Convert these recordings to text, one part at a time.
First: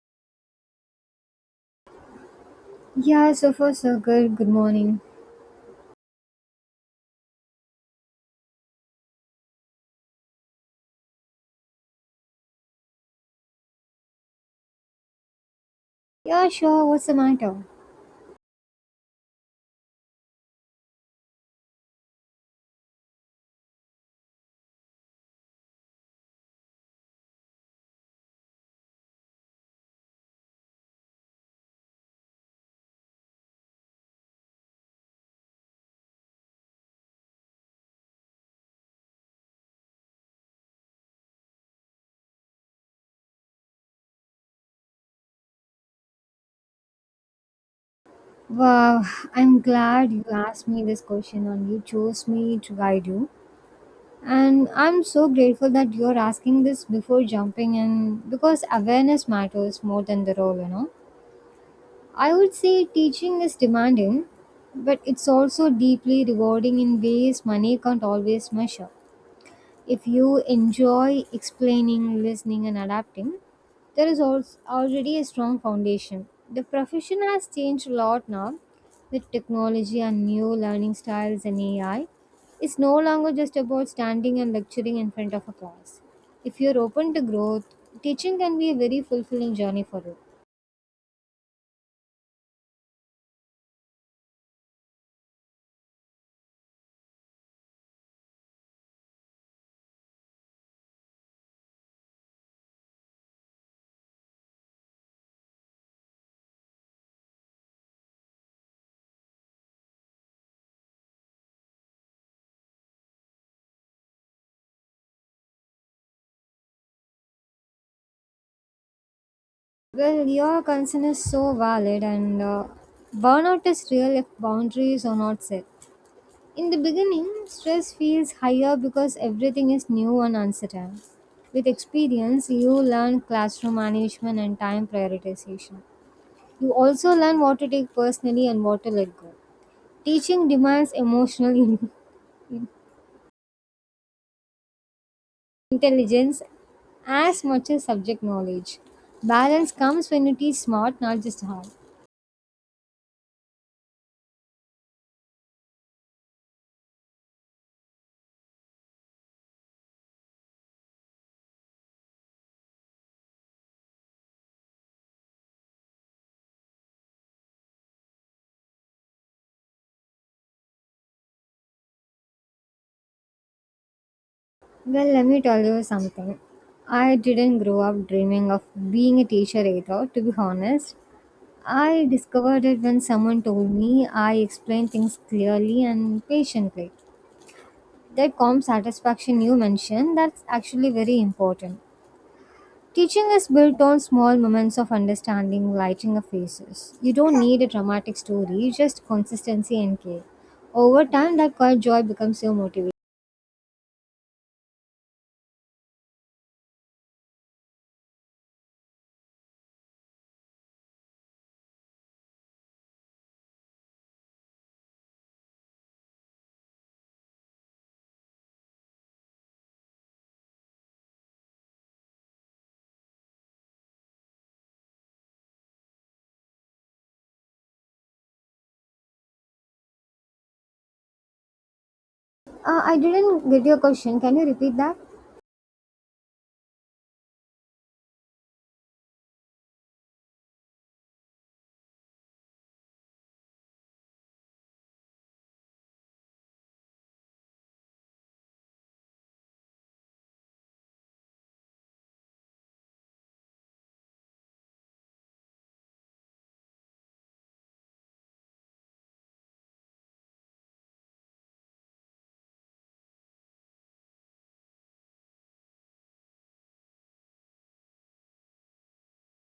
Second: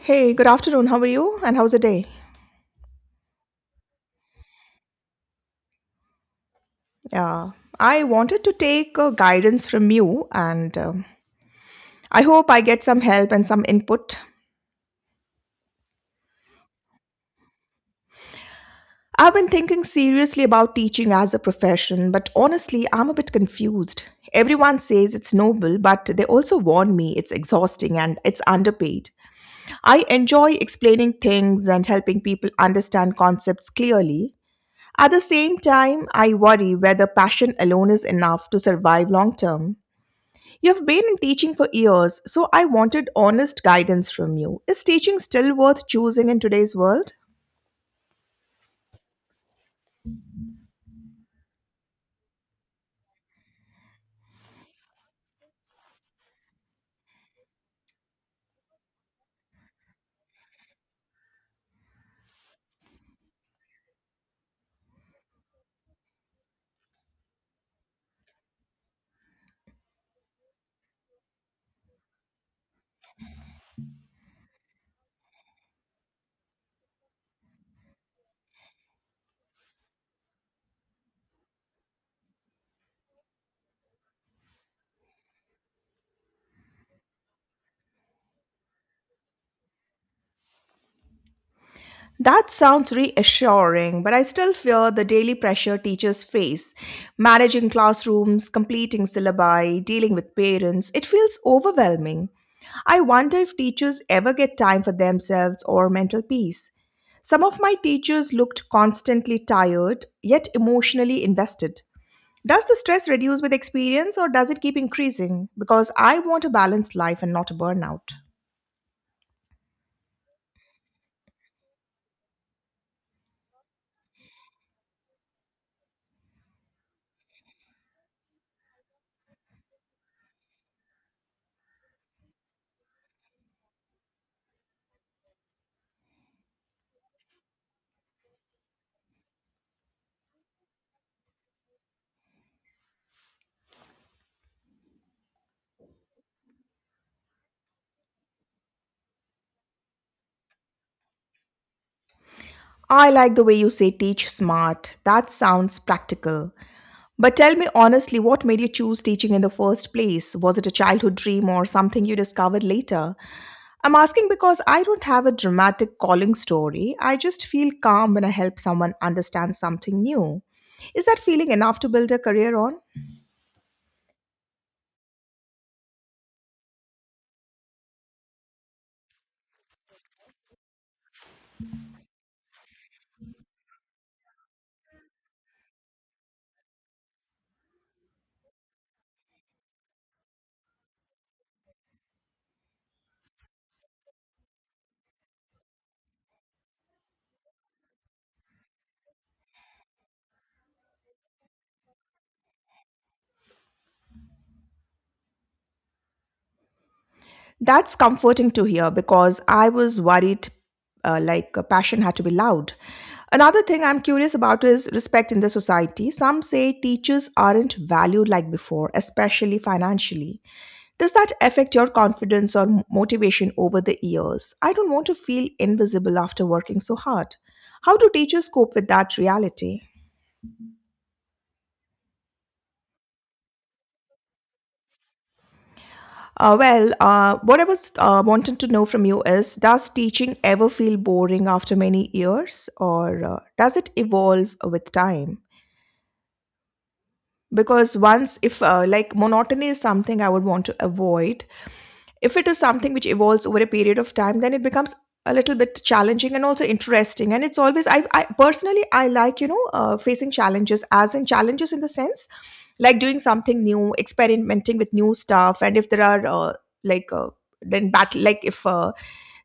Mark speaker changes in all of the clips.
Speaker 1: Hey, good afternoon. How are you? And how's the day?
Speaker 2: Yeah, so far so good. Good morning.
Speaker 1: Yeah, I wanted to take guidance from you, and I hope I get some help and some input.
Speaker 2: Yeah, sure. What's the matter?
Speaker 1: I've been thinking seriously about teaching as a profession, but honestly, I'm a bit confused. Everyone says it's noble, but they also warn me it's exhausting and it's underpaid. I enjoy explaining things and helping people understand concepts clearly. At the same time, I worry whether passion alone is enough to survive long term. You've been in teaching for years, so I wanted honest guidance from you. Is teaching still worth choosing in today's world?
Speaker 2: Wow, I'm glad you asked me this question and you chose me to guide you. And I'm so grateful that you're asking this before jumping in because Awareness matters more than the role. I would say teaching is demanding, but it's also deeply rewarding in ways money can't always measure. If you enjoy explaining, listening, and adapting, there is also already a strong foundation. The profession has changed a lot now with technology and new learning styles and AI. It's no longer just about standing and lecturing in front of a class. If you're open to growth, teaching can be a very fulfilling journey for you.
Speaker 1: That sounds reassuring, but I still fear the daily pressure teachers face. Managing classrooms, completing syllabi, dealing with parents, it feels overwhelming. I wonder if teachers ever get time for themselves or mental peace. Some of my teachers looked constantly tired, yet emotionally invested. Does the stress reduce with experience or does it keep increasing? Because I want a balanced life and not a burnout.
Speaker 2: Well, your concern is so valid, and burnout is real if boundaries are not set. In the beginning, stress feels higher because everything is new and uncertain. With experience, you learn classroom management and time prioritization. You also learn what to take personally and what to let go. Teaching demands emotional in- intelligence as much as subject knowledge. Balance comes when you teach smart, not just hard.
Speaker 1: I like the way you say teach smart. That sounds practical. But tell me honestly, what made you choose teaching in the first place? Was it a childhood dream or something you discovered later? I'm asking because I don't have a dramatic calling story. I just feel calm when I help someone understand something new. Is that feeling enough to build a career on?
Speaker 2: Well, let me tell you something. I didn't grow up dreaming of being a teacher either, to be honest. I discovered it when someone told me I explained things clearly and patiently. That calm satisfaction you mentioned, that's actually very important. Teaching is built on small moments of understanding, lighting of faces. You don't need a dramatic story, just consistency and care. Over time, that quiet joy becomes your motivation.
Speaker 1: That's comforting to hear because I was worried passion had to be loud. Another thing I'm curious about is respect in the society. Some say teachers aren't valued like before, especially financially. Does that affect your confidence or motivation over the years? I don't want to feel invisible after working so hard. How do teachers cope with that reality?
Speaker 2: I didn't get your question. Can you repeat that?
Speaker 1: What I was wanting to know from you is, does teaching ever feel boring after many years, or does it evolve with time? Because once, if like monotony is something I would want to avoid, if it is something which evolves over a period of time, then it becomes a little bit challenging and also interesting. And it's always, I personally, I like, you know, facing challenges, as in challenges in the sense like doing something new, experimenting with new stuff, and if there are like uh, then battle, like if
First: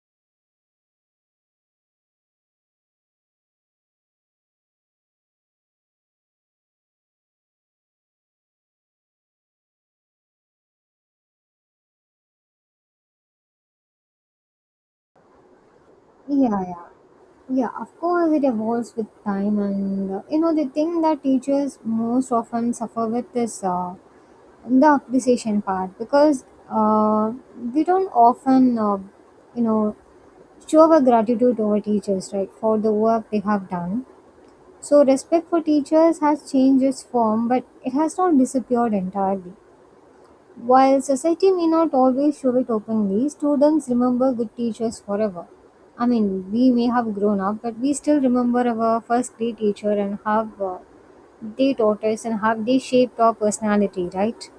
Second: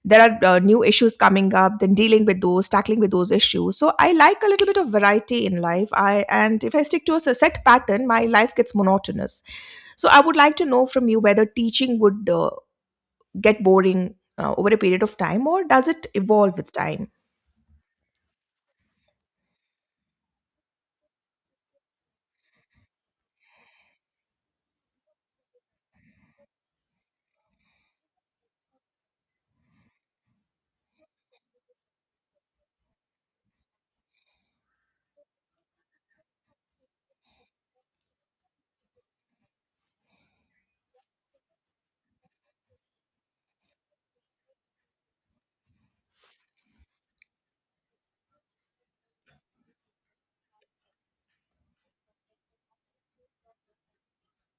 Speaker 1: there are new issues coming up, then dealing with those, tackling with those issues. So I like a little bit of variety in life, I and if I stick to a set pattern, my life gets monotonous. So I would like to know from you whether teaching would get boring over a period of time or does it evolve
Speaker 2: Yeah,
Speaker 1: with
Speaker 2: yeah.
Speaker 1: time.
Speaker 2: Yeah, of course it evolves with time, and the thing that teachers most often suffer with is the appreciation part because uh, we don't often you know show our gratitude to our teachers, right, for the work they have done. So respect for teachers has changed its form, but it has not disappeared entirely. While society may not always show it openly, students remember good teachers forever. I mean, we may have grown up, but we still remember our first grade teacher and how they taught us and how they shaped our personality, right?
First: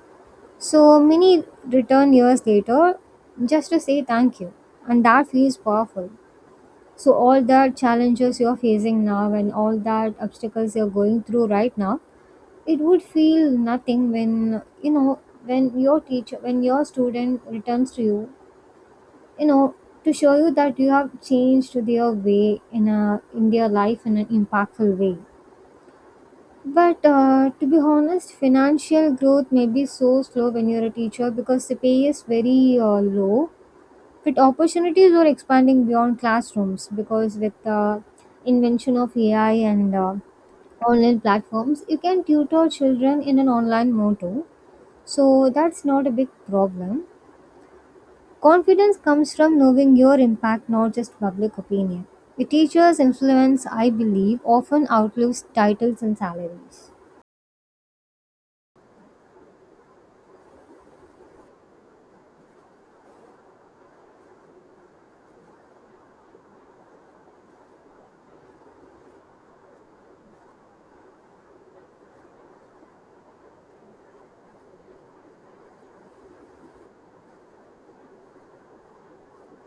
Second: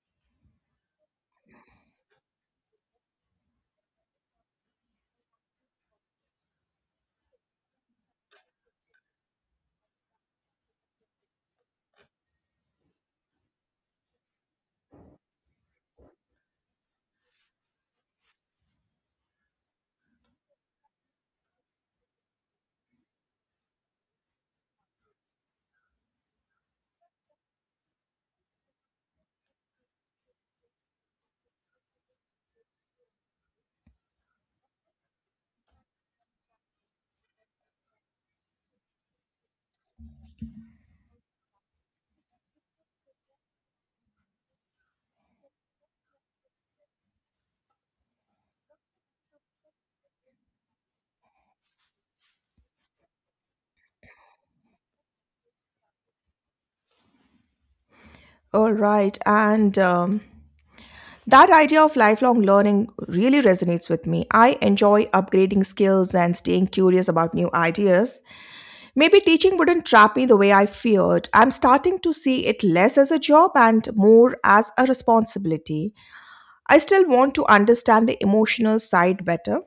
Speaker 2: So many return years later just to say thank you, and that feels powerful. So, all that challenges you're facing now and all that obstacles you're going through right now, it would feel nothing when when your teacher when your student returns to you, you know to show you that you have changed their way in a in their life in an impactful way. But to be honest, financial growth may be so slow when you're a teacher because the pay is very low, but opportunities are expanding beyond classrooms because with the invention of ai and online platforms, you can tutor children in an online mode too. So that's not a big problem. Confidence comes from knowing your impact, not just public opinion. A teacher's influence, I believe, often outlives titles and salaries.
Speaker 1: All right, and that idea of lifelong learning really resonates with me. I enjoy upgrading skills and staying curious about new ideas. Maybe teaching wouldn't trap me the way I feared. I'm starting to see it less as a job and more as a responsibility. I still want to understand the emotional side better.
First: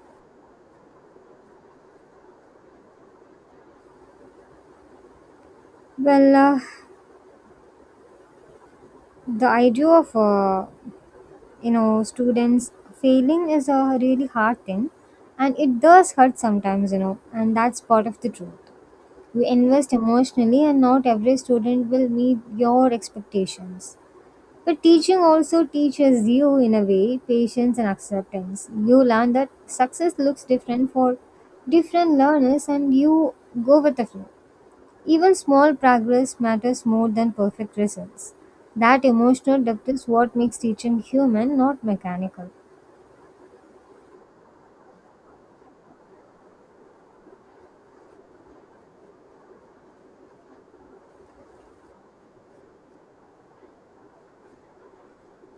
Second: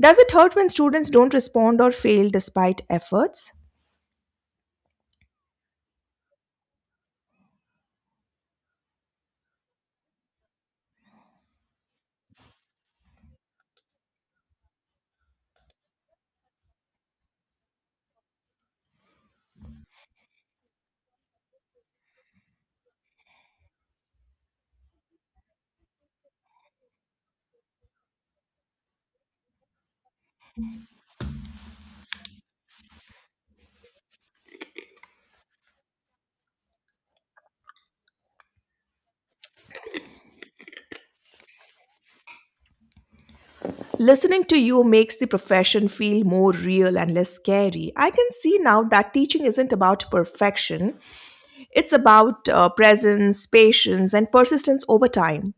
Speaker 1: Does it hurt when students don't respond or fail despite efforts?
Speaker 2: Well, the idea of students failing is a really hard thing, and it does hurt sometimes, you know, and that's part of the truth. You invest emotionally, and not every student will meet your expectations. The teaching also teaches you, in a way, patience and acceptance. You learn that success looks different for different learners, and you go with the flow. Even small progress matters more than perfect results. That emotional depth is what makes teaching human, not mechanical.
Speaker 1: Listening to you makes the profession feel more real and less scary. I can see now that teaching isn't about perfection, it's about presence, patience, and persistence over time.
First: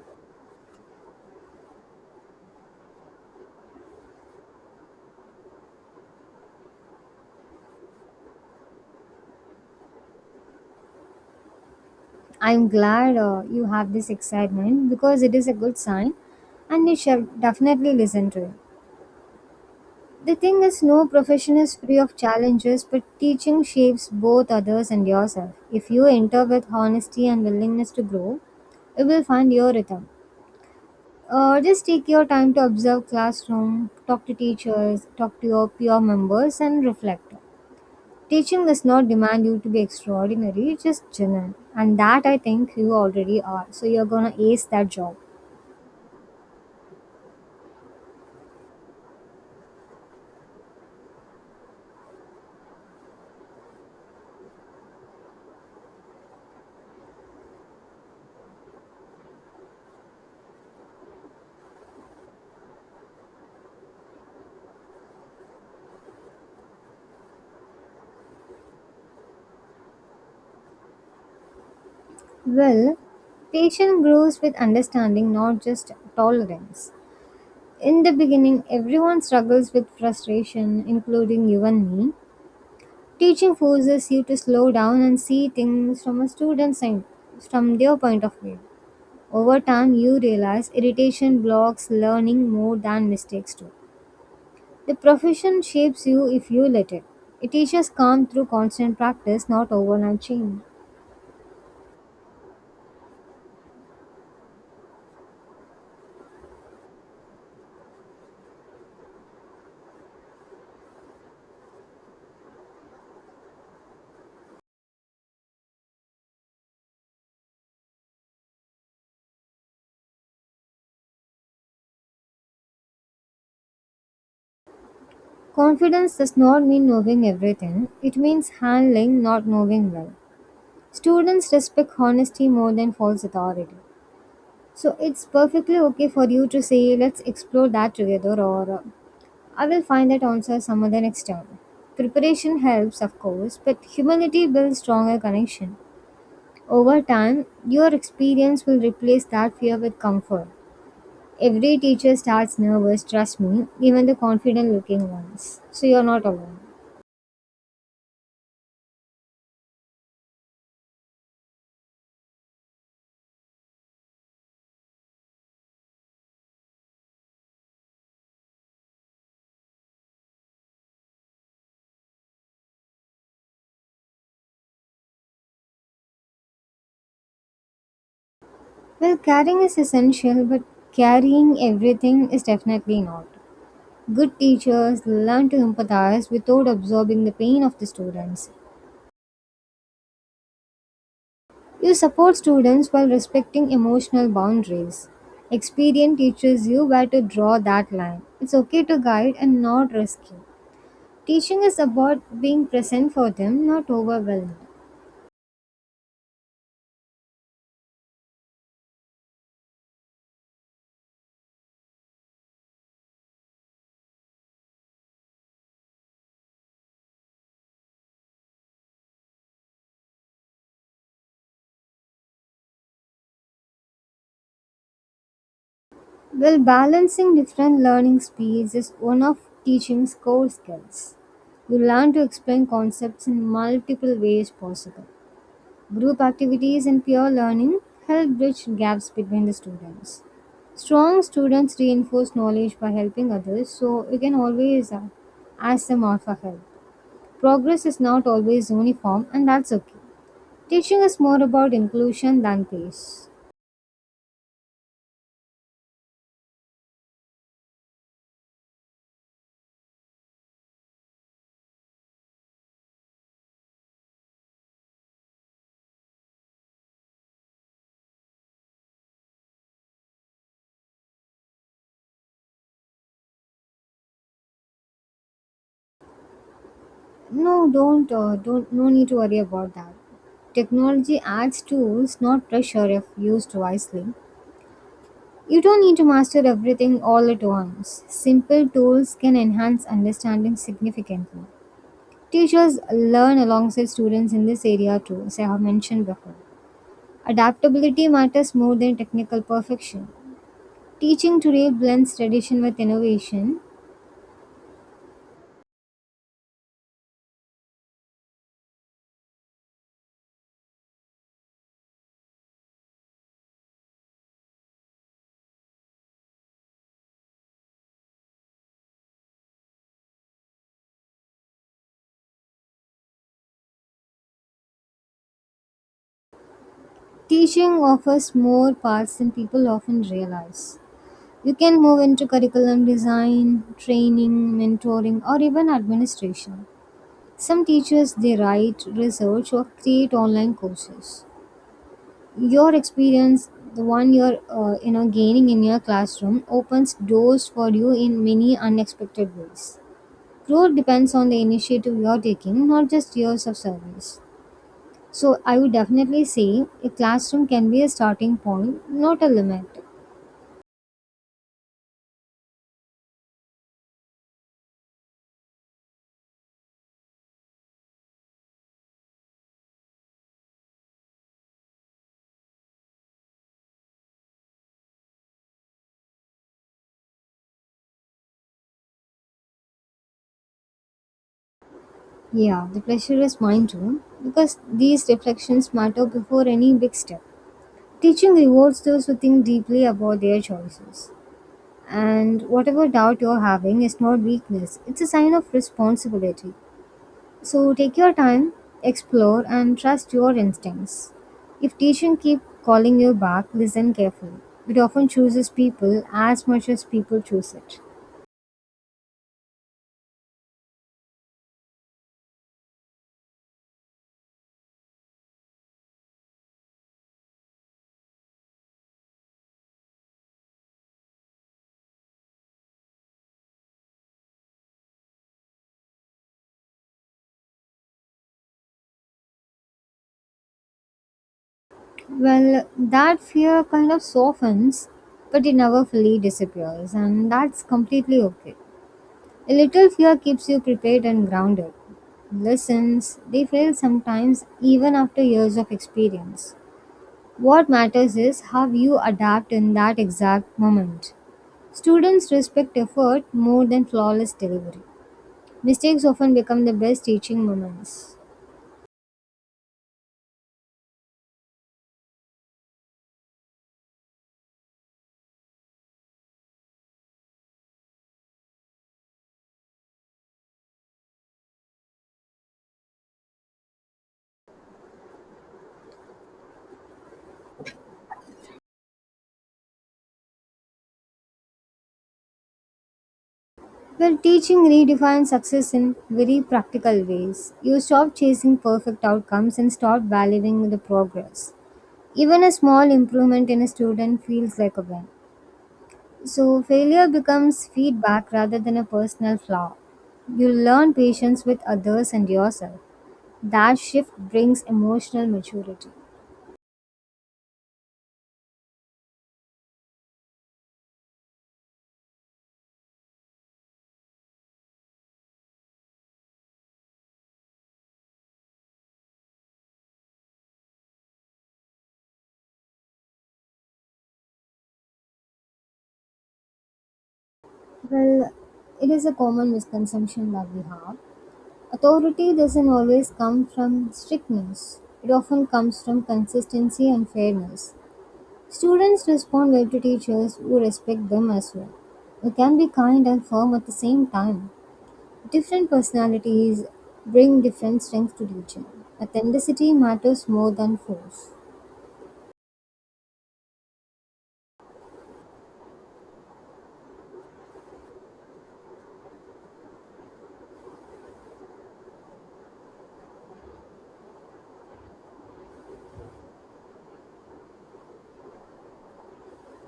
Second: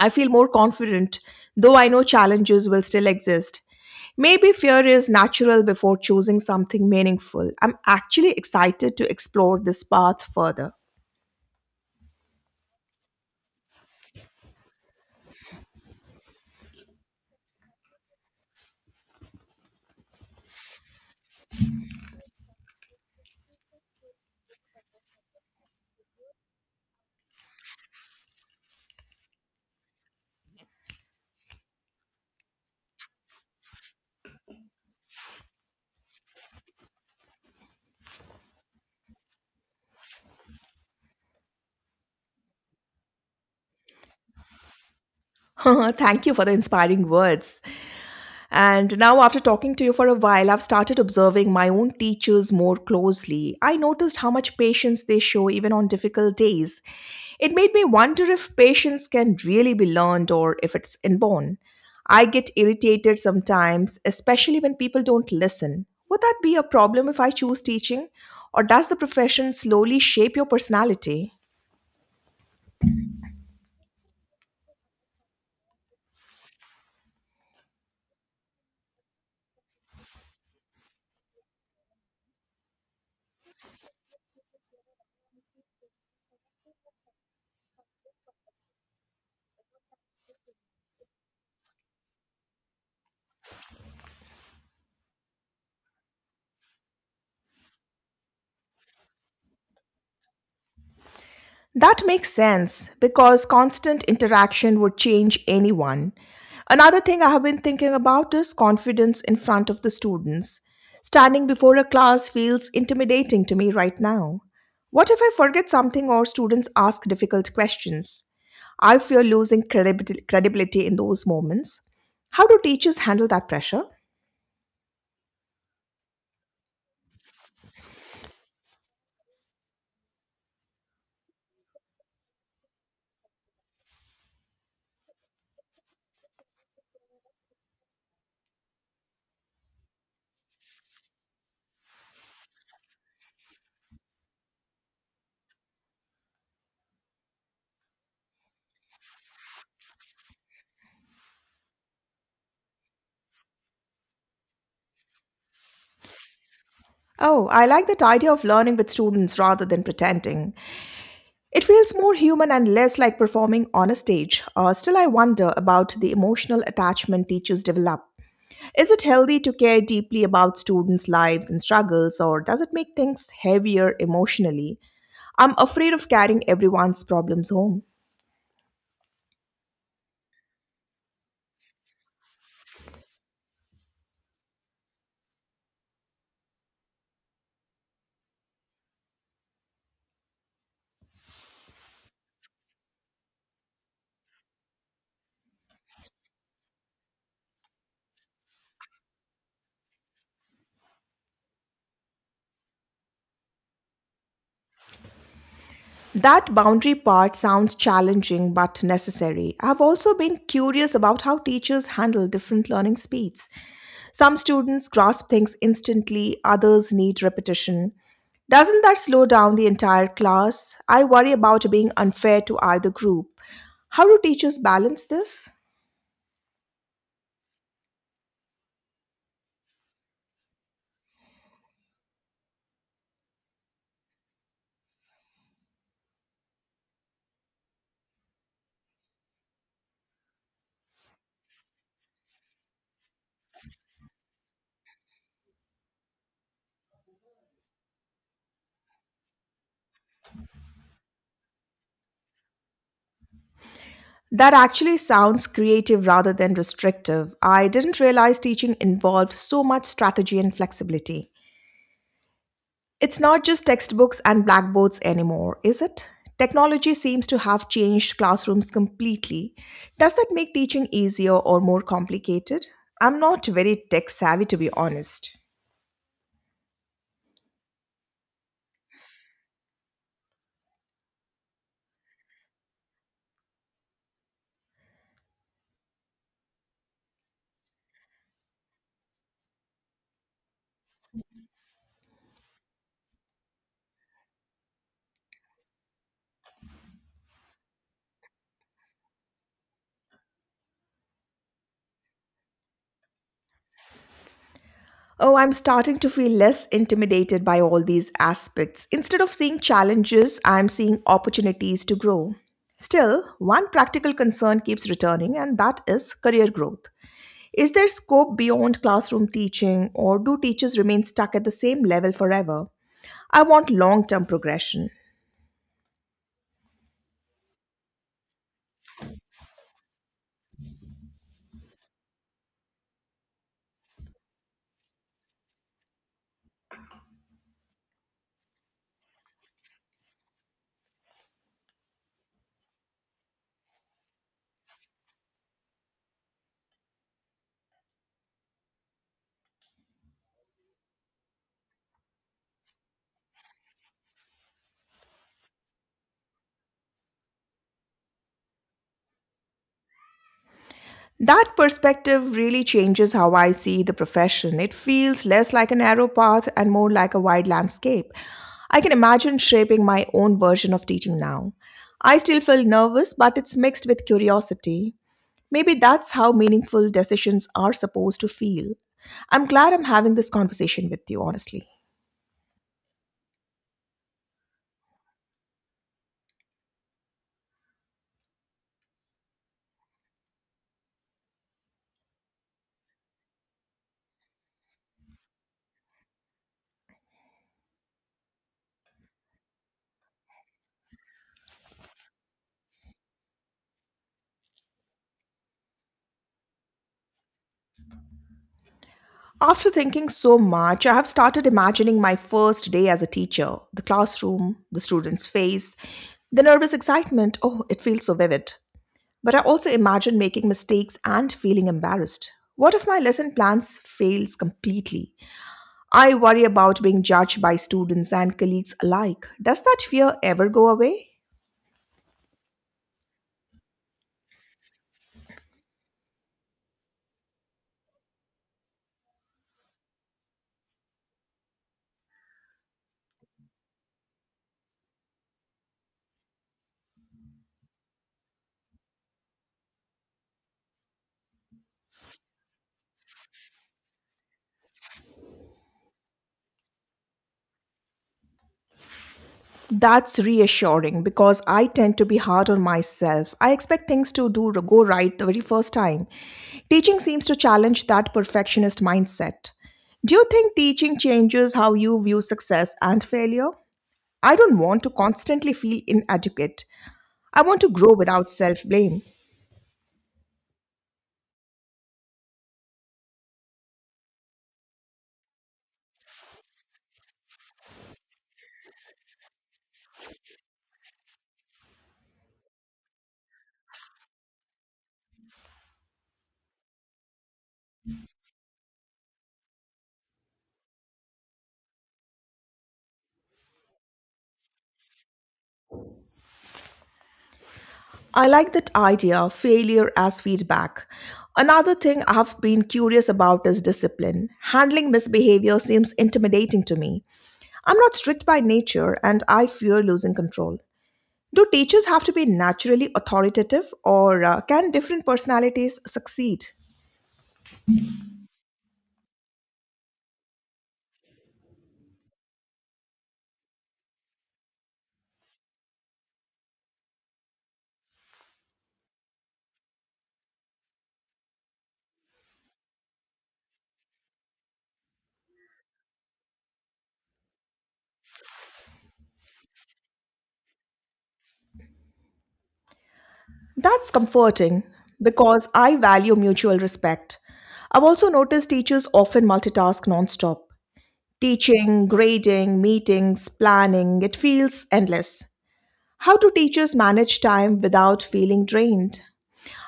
Speaker 1: I feel more confident, though I know challenges will still exist. Maybe fear is natural before choosing something meaningful. I'm actually excited to explore this path further.
Speaker 2: I'm glad you have this excitement because it is a good sign and you shall definitely listen to it. The thing is, no profession is free of challenges, but teaching shapes both others and yourself. If you enter with honesty and willingness to grow, you will find your rhythm. Just take your time to observe classroom, talk to teachers, talk to your peer members, and reflect. Teaching does not demand you to be extraordinary, just genuine. And that I think you already are. So you're gonna ace that job.
Speaker 1: Thank you for the inspiring words. And now, after talking to you for a while, I've started observing my own teachers more closely. I noticed how much patience they show even on difficult days. It made me wonder if patience can really be learned or if it's inborn. I get irritated sometimes, especially when people don't listen. Would that be a problem if I choose teaching? Or does the profession slowly shape your personality?
Speaker 2: Well, patience grows with understanding, not just tolerance. In the beginning, everyone struggles with frustration, including you and me. Teaching forces you to slow down and see things from a student's side, from their point of view. Over time, you realize irritation blocks learning more than mistakes do. The profession shapes you if you let it. It teaches calm through constant practice, not overnight change.
Speaker 1: That makes sense because constant interaction would change anyone. Another thing I have been thinking about is confidence in front of the students. Standing before a class feels intimidating to me right now. What if I forget something or students ask difficult questions? I fear losing credibility in those moments. How do teachers handle that pressure?
Speaker 2: Confidence does not mean knowing everything, it means handling not knowing well. Students respect honesty more than false authority. So it's perfectly okay for you to say, "Let's explore that together," or "I will find that answer some other next time." Preparation helps, of course, but humility builds stronger connection. Over time, your experience will replace that fear with comfort. Every teacher starts nervous, trust me, even the confident looking ones. So you're not alone.
Speaker 1: Oh, I like that idea of learning with students rather than pretending. It feels more human and less like performing on a stage. Still, I wonder about the emotional attachment teachers develop. Is it healthy to care deeply about students' lives and struggles, or does it make things heavier emotionally? I'm afraid of carrying everyone's problems home.
Speaker 2: Well, carrying is essential, but carrying everything is definitely not. Good teachers learn to empathize without absorbing the pain of the students. You support students while respecting emotional boundaries. Experience teaches you where to draw that line. It's okay to guide and not rescue. Teaching is about being present for them, not overwhelmed.
Speaker 1: That boundary part sounds challenging but necessary. I've also been curious about how teachers handle different learning speeds. Some students grasp things instantly, others need repetition. Doesn't that slow down the entire class? I worry about being unfair to either group. How do teachers balance this?
Speaker 2: Well, balancing different learning speeds is one of teaching's core skills. You learn to explain concepts in multiple ways possible. Group activities and peer learning help bridge gaps between the students. Strong students reinforce knowledge by helping others, so you can always ask them out for help. Progress is not always uniform, and that's okay. Teaching is more about inclusion than pace.
Speaker 1: That actually sounds creative rather than restrictive. I didn't realize teaching involved so much strategy and flexibility. It's not just textbooks and blackboards anymore, is it? Technology seems to have changed classrooms completely. Does that make teaching easier or more complicated? I'm not very tech savvy, to be honest.
Speaker 2: No, don't, No need to worry about that. Technology adds tools, not pressure, if used wisely. You don't need to master everything all at once. Simple tools can enhance understanding significantly. Teachers learn alongside students in this area too, as I have mentioned before. Adaptability matters more than technical perfection. Teaching today blends tradition with innovation.
Speaker 1: Oh, I'm starting to feel less intimidated by all these aspects. Instead of seeing challenges, I'm seeing opportunities to grow. Still, one practical concern keeps returning, and that is career growth. Is there scope beyond classroom teaching, or do teachers remain stuck at the same level forever? I want long term progression.
Speaker 2: Teaching offers more paths than people often realize. You can move into curriculum design, training, mentoring, or even administration. Some teachers they write research or create online courses. Your experience, the one you're gaining in your classroom, opens doors for you in many unexpected ways. Growth depends on the initiative you're taking, not just years of service. So I would definitely say a classroom can be a starting point, not a limit.
Speaker 1: That perspective really changes how I see the profession. It feels less like a narrow path and more like a wide landscape. I can imagine shaping my own version of teaching now. I still feel nervous, but it's mixed with curiosity. Maybe that's how meaningful decisions are supposed to feel. I'm glad I'm having this conversation with you, honestly.
Speaker 2: Yeah, the pressure is mine too, because these reflections matter before any big step. Teaching rewards those who think deeply about their choices. And whatever doubt you're having is not weakness, it's a sign of responsibility. So take your time, explore, and trust your instincts. If teaching keep calling you back, listen carefully. It often chooses people as much as people choose it.
Speaker 1: After thinking so much, I have started imagining my first day as a teacher, the classroom, the student's face, the nervous excitement. Oh, it feels so vivid. But I also imagine making mistakes and feeling embarrassed. What if my lesson plans fails completely? I worry about being judged by students and colleagues alike. Does that fear ever go away?
Speaker 2: Well, that fear kind of softens, but it never fully disappears, and that's completely okay. A little fear keeps you prepared and grounded. Lessons, they fail sometimes even after years of experience. What matters is how you adapt in that exact moment. Students respect effort more than flawless delivery. Mistakes often become the best teaching moments.
Speaker 1: That's reassuring because I tend to be hard on myself. I expect things to do go right the very first time. Teaching seems to challenge that perfectionist mindset. Do you think teaching changes how you view success and failure? I don't want to constantly feel inadequate. I want to grow without self blame.
Speaker 2: Well, teaching redefines success in very practical ways. You stop chasing perfect outcomes and start valuing the progress. Even a small improvement in a student feels like a win. So, failure becomes feedback rather than a personal flaw. You learn patience with others and yourself. That shift brings emotional maturity.
Speaker 1: I like that idea of failure as feedback. Another thing I have been curious about is discipline. Handling misbehavior seems intimidating to me. I'm not strict by nature and I fear losing control. Do teachers have to be naturally authoritative or can different personalities succeed?
Speaker 2: Well, it is a common misconception that we have. Authority doesn't always come from strictness, it often comes from consistency and fairness. Students respond well to teachers who respect them as well. We can be kind and firm at the same time. Different personalities bring different strengths to teaching. Authenticity matters more than force.
Speaker 1: That's comforting because I value mutual respect. I've also noticed teachers often multitask nonstop. Teaching, grading, meetings, planning, it feels endless. How do teachers manage time without feeling drained?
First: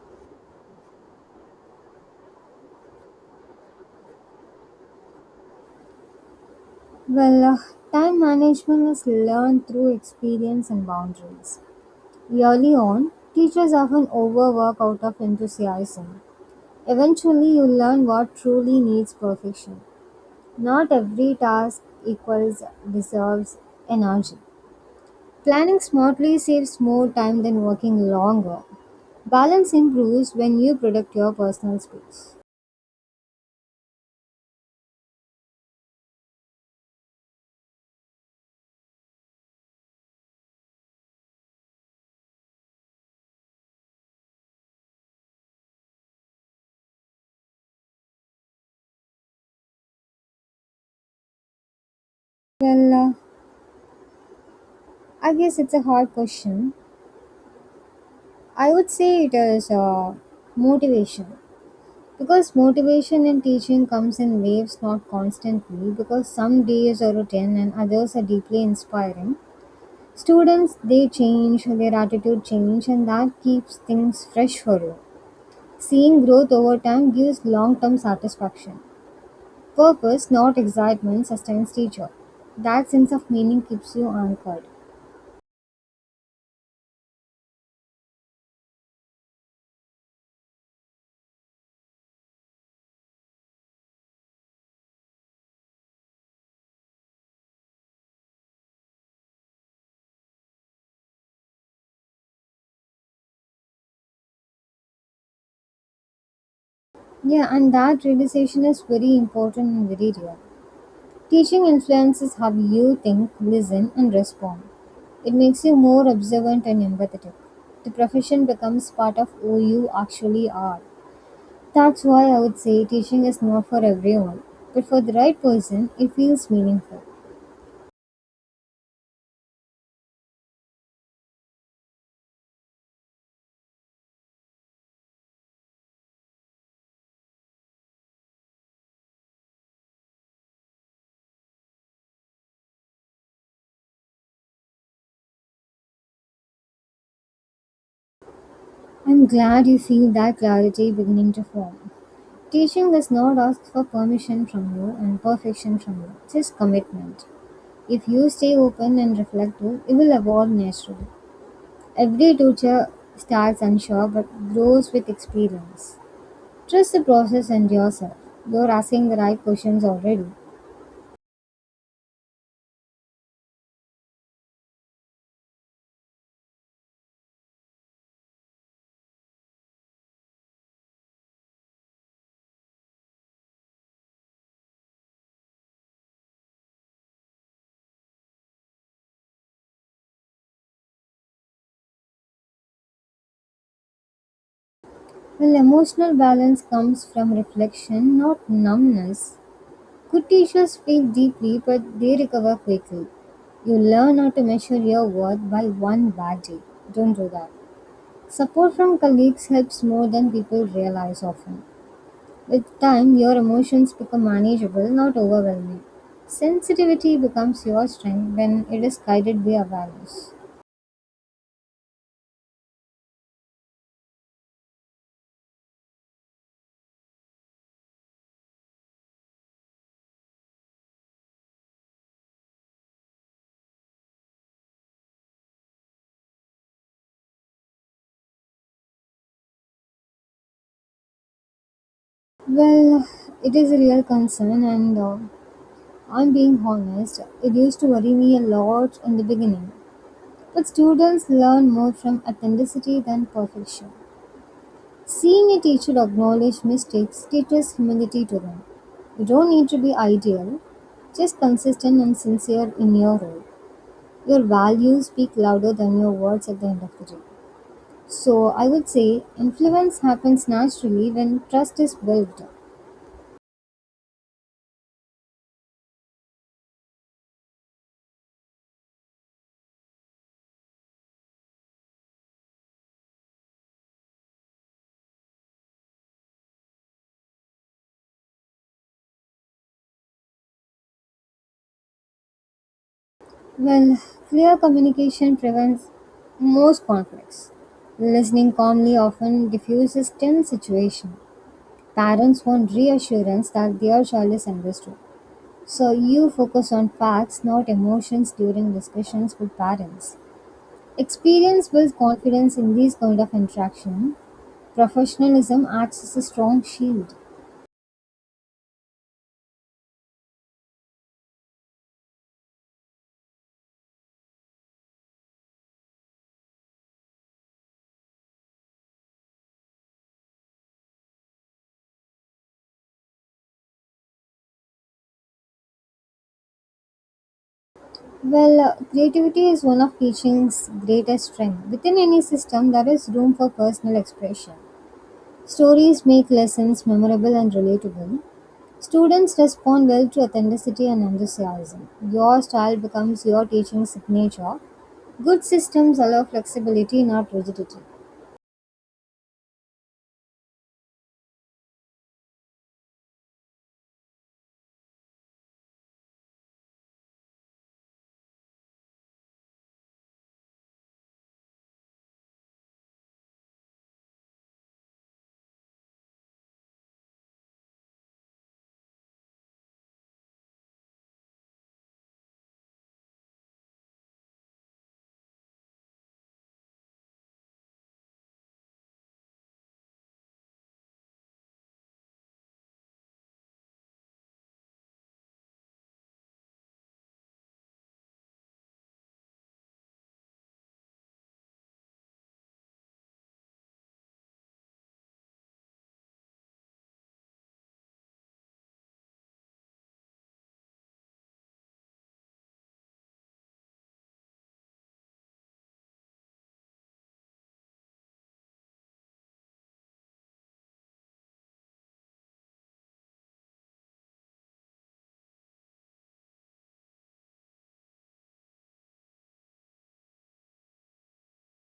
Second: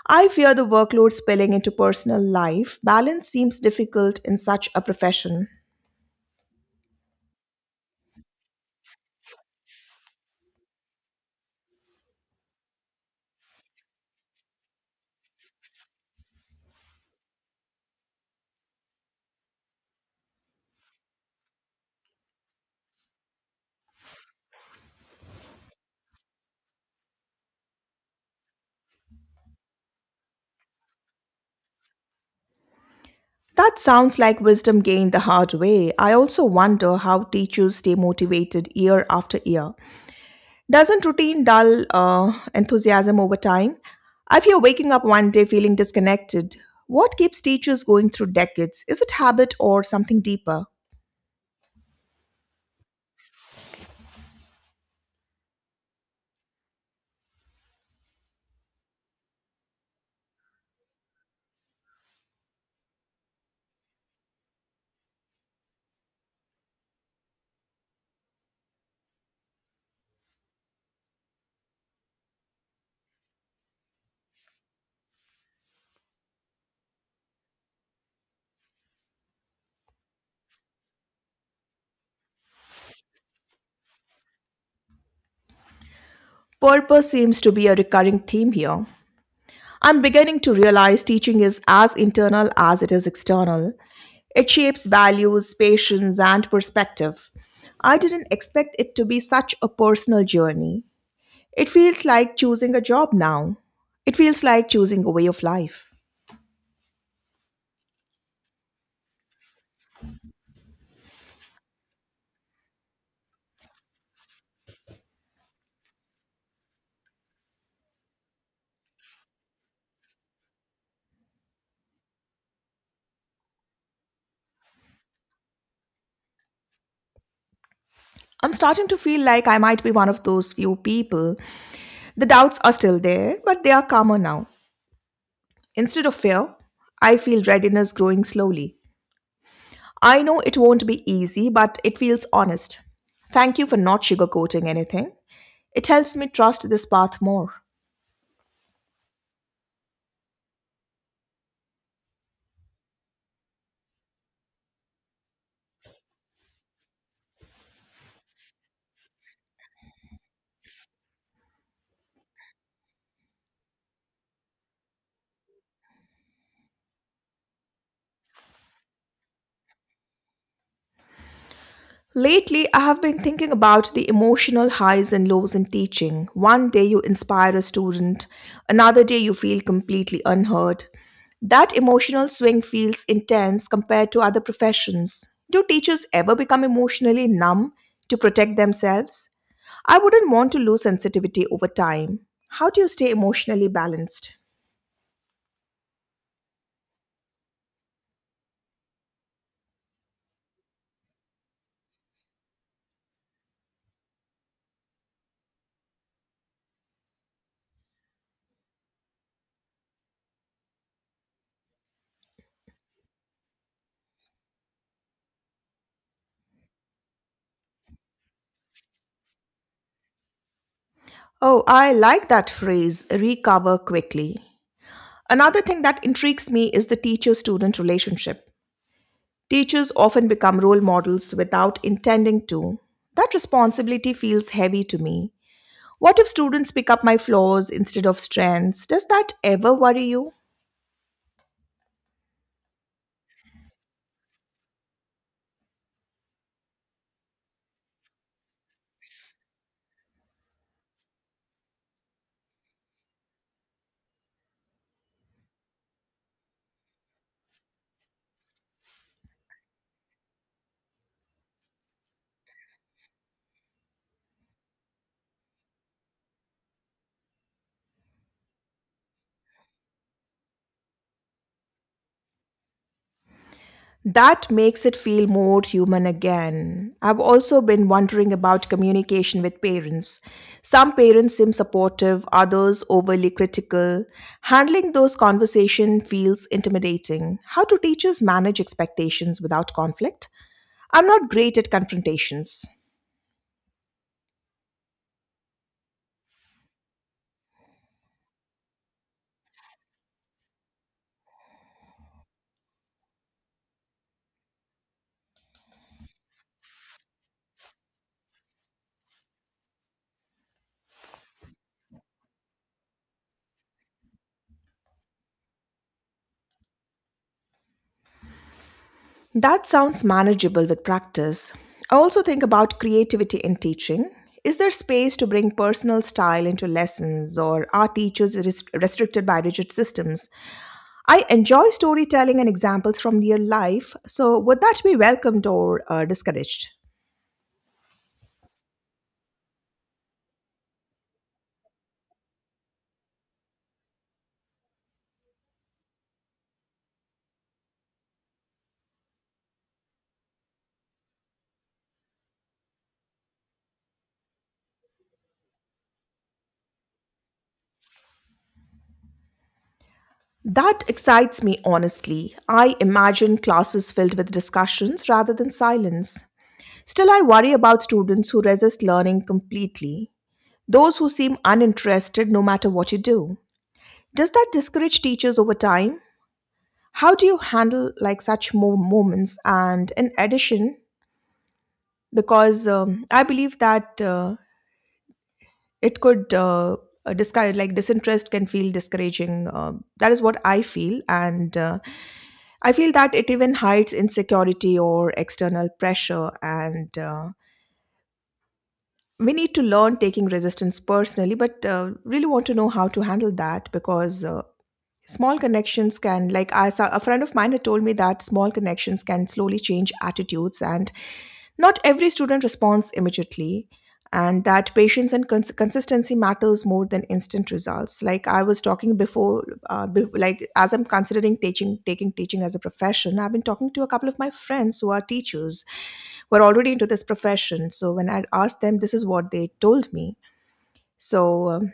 Speaker 1: I fear the workload spilling into personal life. Balance seems difficult in such a profession.
Speaker 2: Well, time management is learned through experience and boundaries. Early on, teachers often overwork out of enthusiasm. Eventually, you learn what truly needs perfection. Not every task equals deserves energy. Planning smartly saves more time than working longer. Balance improves when you protect your personal space.
Speaker 1: That sounds like wisdom gained the hard way. I also wonder how teachers stay motivated year after year. Doesn't routine dull enthusiasm over time? I fear waking up one day feeling disconnected. What keeps teachers going through decades? Is it habit or something deeper?
Speaker 2: Well, I guess it's a hard question. I would say it is motivation. Because motivation in teaching comes in waves, not constantly, because some days are routine and others are deeply inspiring. Students, they change, their attitude change, and that keeps things fresh for you. Seeing growth over time gives long term satisfaction. Purpose, not excitement, sustains teacher. That sense of meaning keeps you anchored.
Speaker 1: Purpose seems to be a recurring theme here. I'm beginning to realize teaching is as internal as it is external. It shapes values, patience, and perspective. I didn't expect it to be such a personal journey. It feels like choosing a job now. It feels like choosing a way of life.
Speaker 2: Yeah, and that realization is very important and very real. Teaching influences how you think, listen, and respond. It makes you more observant and empathetic. The profession becomes part of who you actually are. That's why I would say teaching is not for everyone, but for the right person, it feels meaningful.
Speaker 1: I'm starting to feel like I might be one of those few people. The doubts are still there, but they are calmer now. Instead of fear, I feel readiness growing slowly. I know it won't be easy, but it feels honest. Thank you for not sugarcoating anything. It helps me trust this path more.
Speaker 2: I'm glad you feel that clarity beginning to form. Teaching does not ask for permission from you and perfection from you, just commitment. If you stay open and reflective, it will evolve naturally. Every teacher starts unsure but grows with experience. Trust the process and yourself. You're asking the right questions already.
Speaker 1: Lately, I have been thinking about the emotional highs and lows in teaching. One day you inspire a student, another day you feel completely unheard. That emotional swing feels intense compared to other professions. Do teachers ever become emotionally numb to protect themselves? I wouldn't want to lose sensitivity over time. How do you stay emotionally balanced?
Speaker 2: Well, emotional balance comes from reflection, not numbness. Good teachers feel deeply, but they recover quickly. You learn how to measure your worth by one bad day. Don't do that. Support from colleagues helps more than people realize often. With time, your emotions become manageable, not overwhelming. Sensitivity becomes your strength when it is guided by awareness.
Speaker 1: Oh, I like that phrase, recover quickly. Another thing that intrigues me is the teacher student relationship. Teachers often become role models without intending to. That responsibility feels heavy to me. What if students pick up my flaws instead of strengths? Does that ever worry you?
Speaker 2: Well, it is a real concern, and I'm being honest, it used to worry me a lot in the beginning. But students learn more from authenticity than perfection. Seeing a teacher acknowledge mistakes teaches humility to them. You don't need to be ideal, just consistent and sincere in your role. Your values speak louder than your words at the end of the day. So I would say influence happens naturally when trust is built.
Speaker 1: That makes it feel more human again. I've also been wondering about communication with parents. Some parents seem supportive, others overly critical. Handling those conversations feels intimidating. How do teachers manage expectations without conflict? I'm not great at confrontations.
Speaker 2: Well, clear communication prevents most conflicts. Listening calmly often diffuses tense situation. Parents want reassurance that their child is understood. So you focus on facts, not emotions, during discussions with parents. Experience builds confidence in these kind of interaction. Professionalism acts as a strong shield.
Speaker 1: That sounds manageable with practice. I also think about creativity in teaching. Is there space to bring personal style into lessons, or are teachers restricted by rigid systems? I enjoy storytelling and examples from real life, so would that be welcomed or discouraged?
Speaker 2: Well, creativity is one of teaching's greatest strengths. Within any system, there is room for personal expression. Stories make lessons memorable and relatable. Students respond well to authenticity and enthusiasm. Your style becomes your teaching signature. Good systems allow flexibility, not rigidity.
Speaker 1: That excites me, honestly. I imagine classes filled with discussions rather than silence. Still, I worry about students who resist learning completely, those who seem uninterested no matter what you do. Does that discourage teachers over time? How do you handle like such moments? And in addition, because I believe that it could discourage, like disinterest can feel discouraging. That is what I feel, and I feel that it even hides insecurity or external pressure. And we need to learn taking resistance personally, but really want to know how to handle that, because small connections can, like I saw, a friend of mine had told me that small connections can slowly change attitudes, and not every student responds immediately, and that patience and consistency matters more than instant results. Like I was talking before, like as I'm considering teaching, taking teaching as a profession, I've been talking to a couple of my friends who are teachers, who are already into this profession. So when I asked them, this is what they told me. So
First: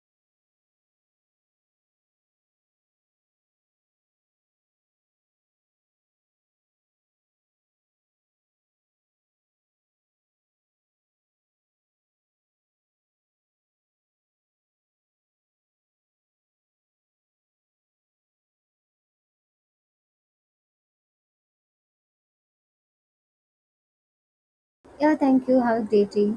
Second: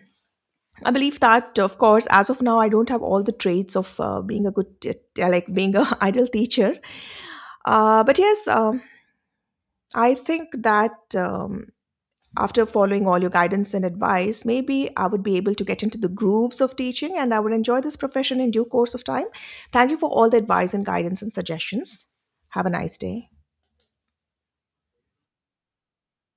Speaker 1: I believe that, of course, as of now, I don't have all the traits of being a good, like being a ideal teacher. But yes, I think that after following all your guidance and advice, maybe I would be able to get into the grooves of teaching, and I would enjoy this profession in due course of time. Thank you for all the advice and guidance and suggestions. Have a nice day.
Speaker 2: Yeah, thank you. Have a great day.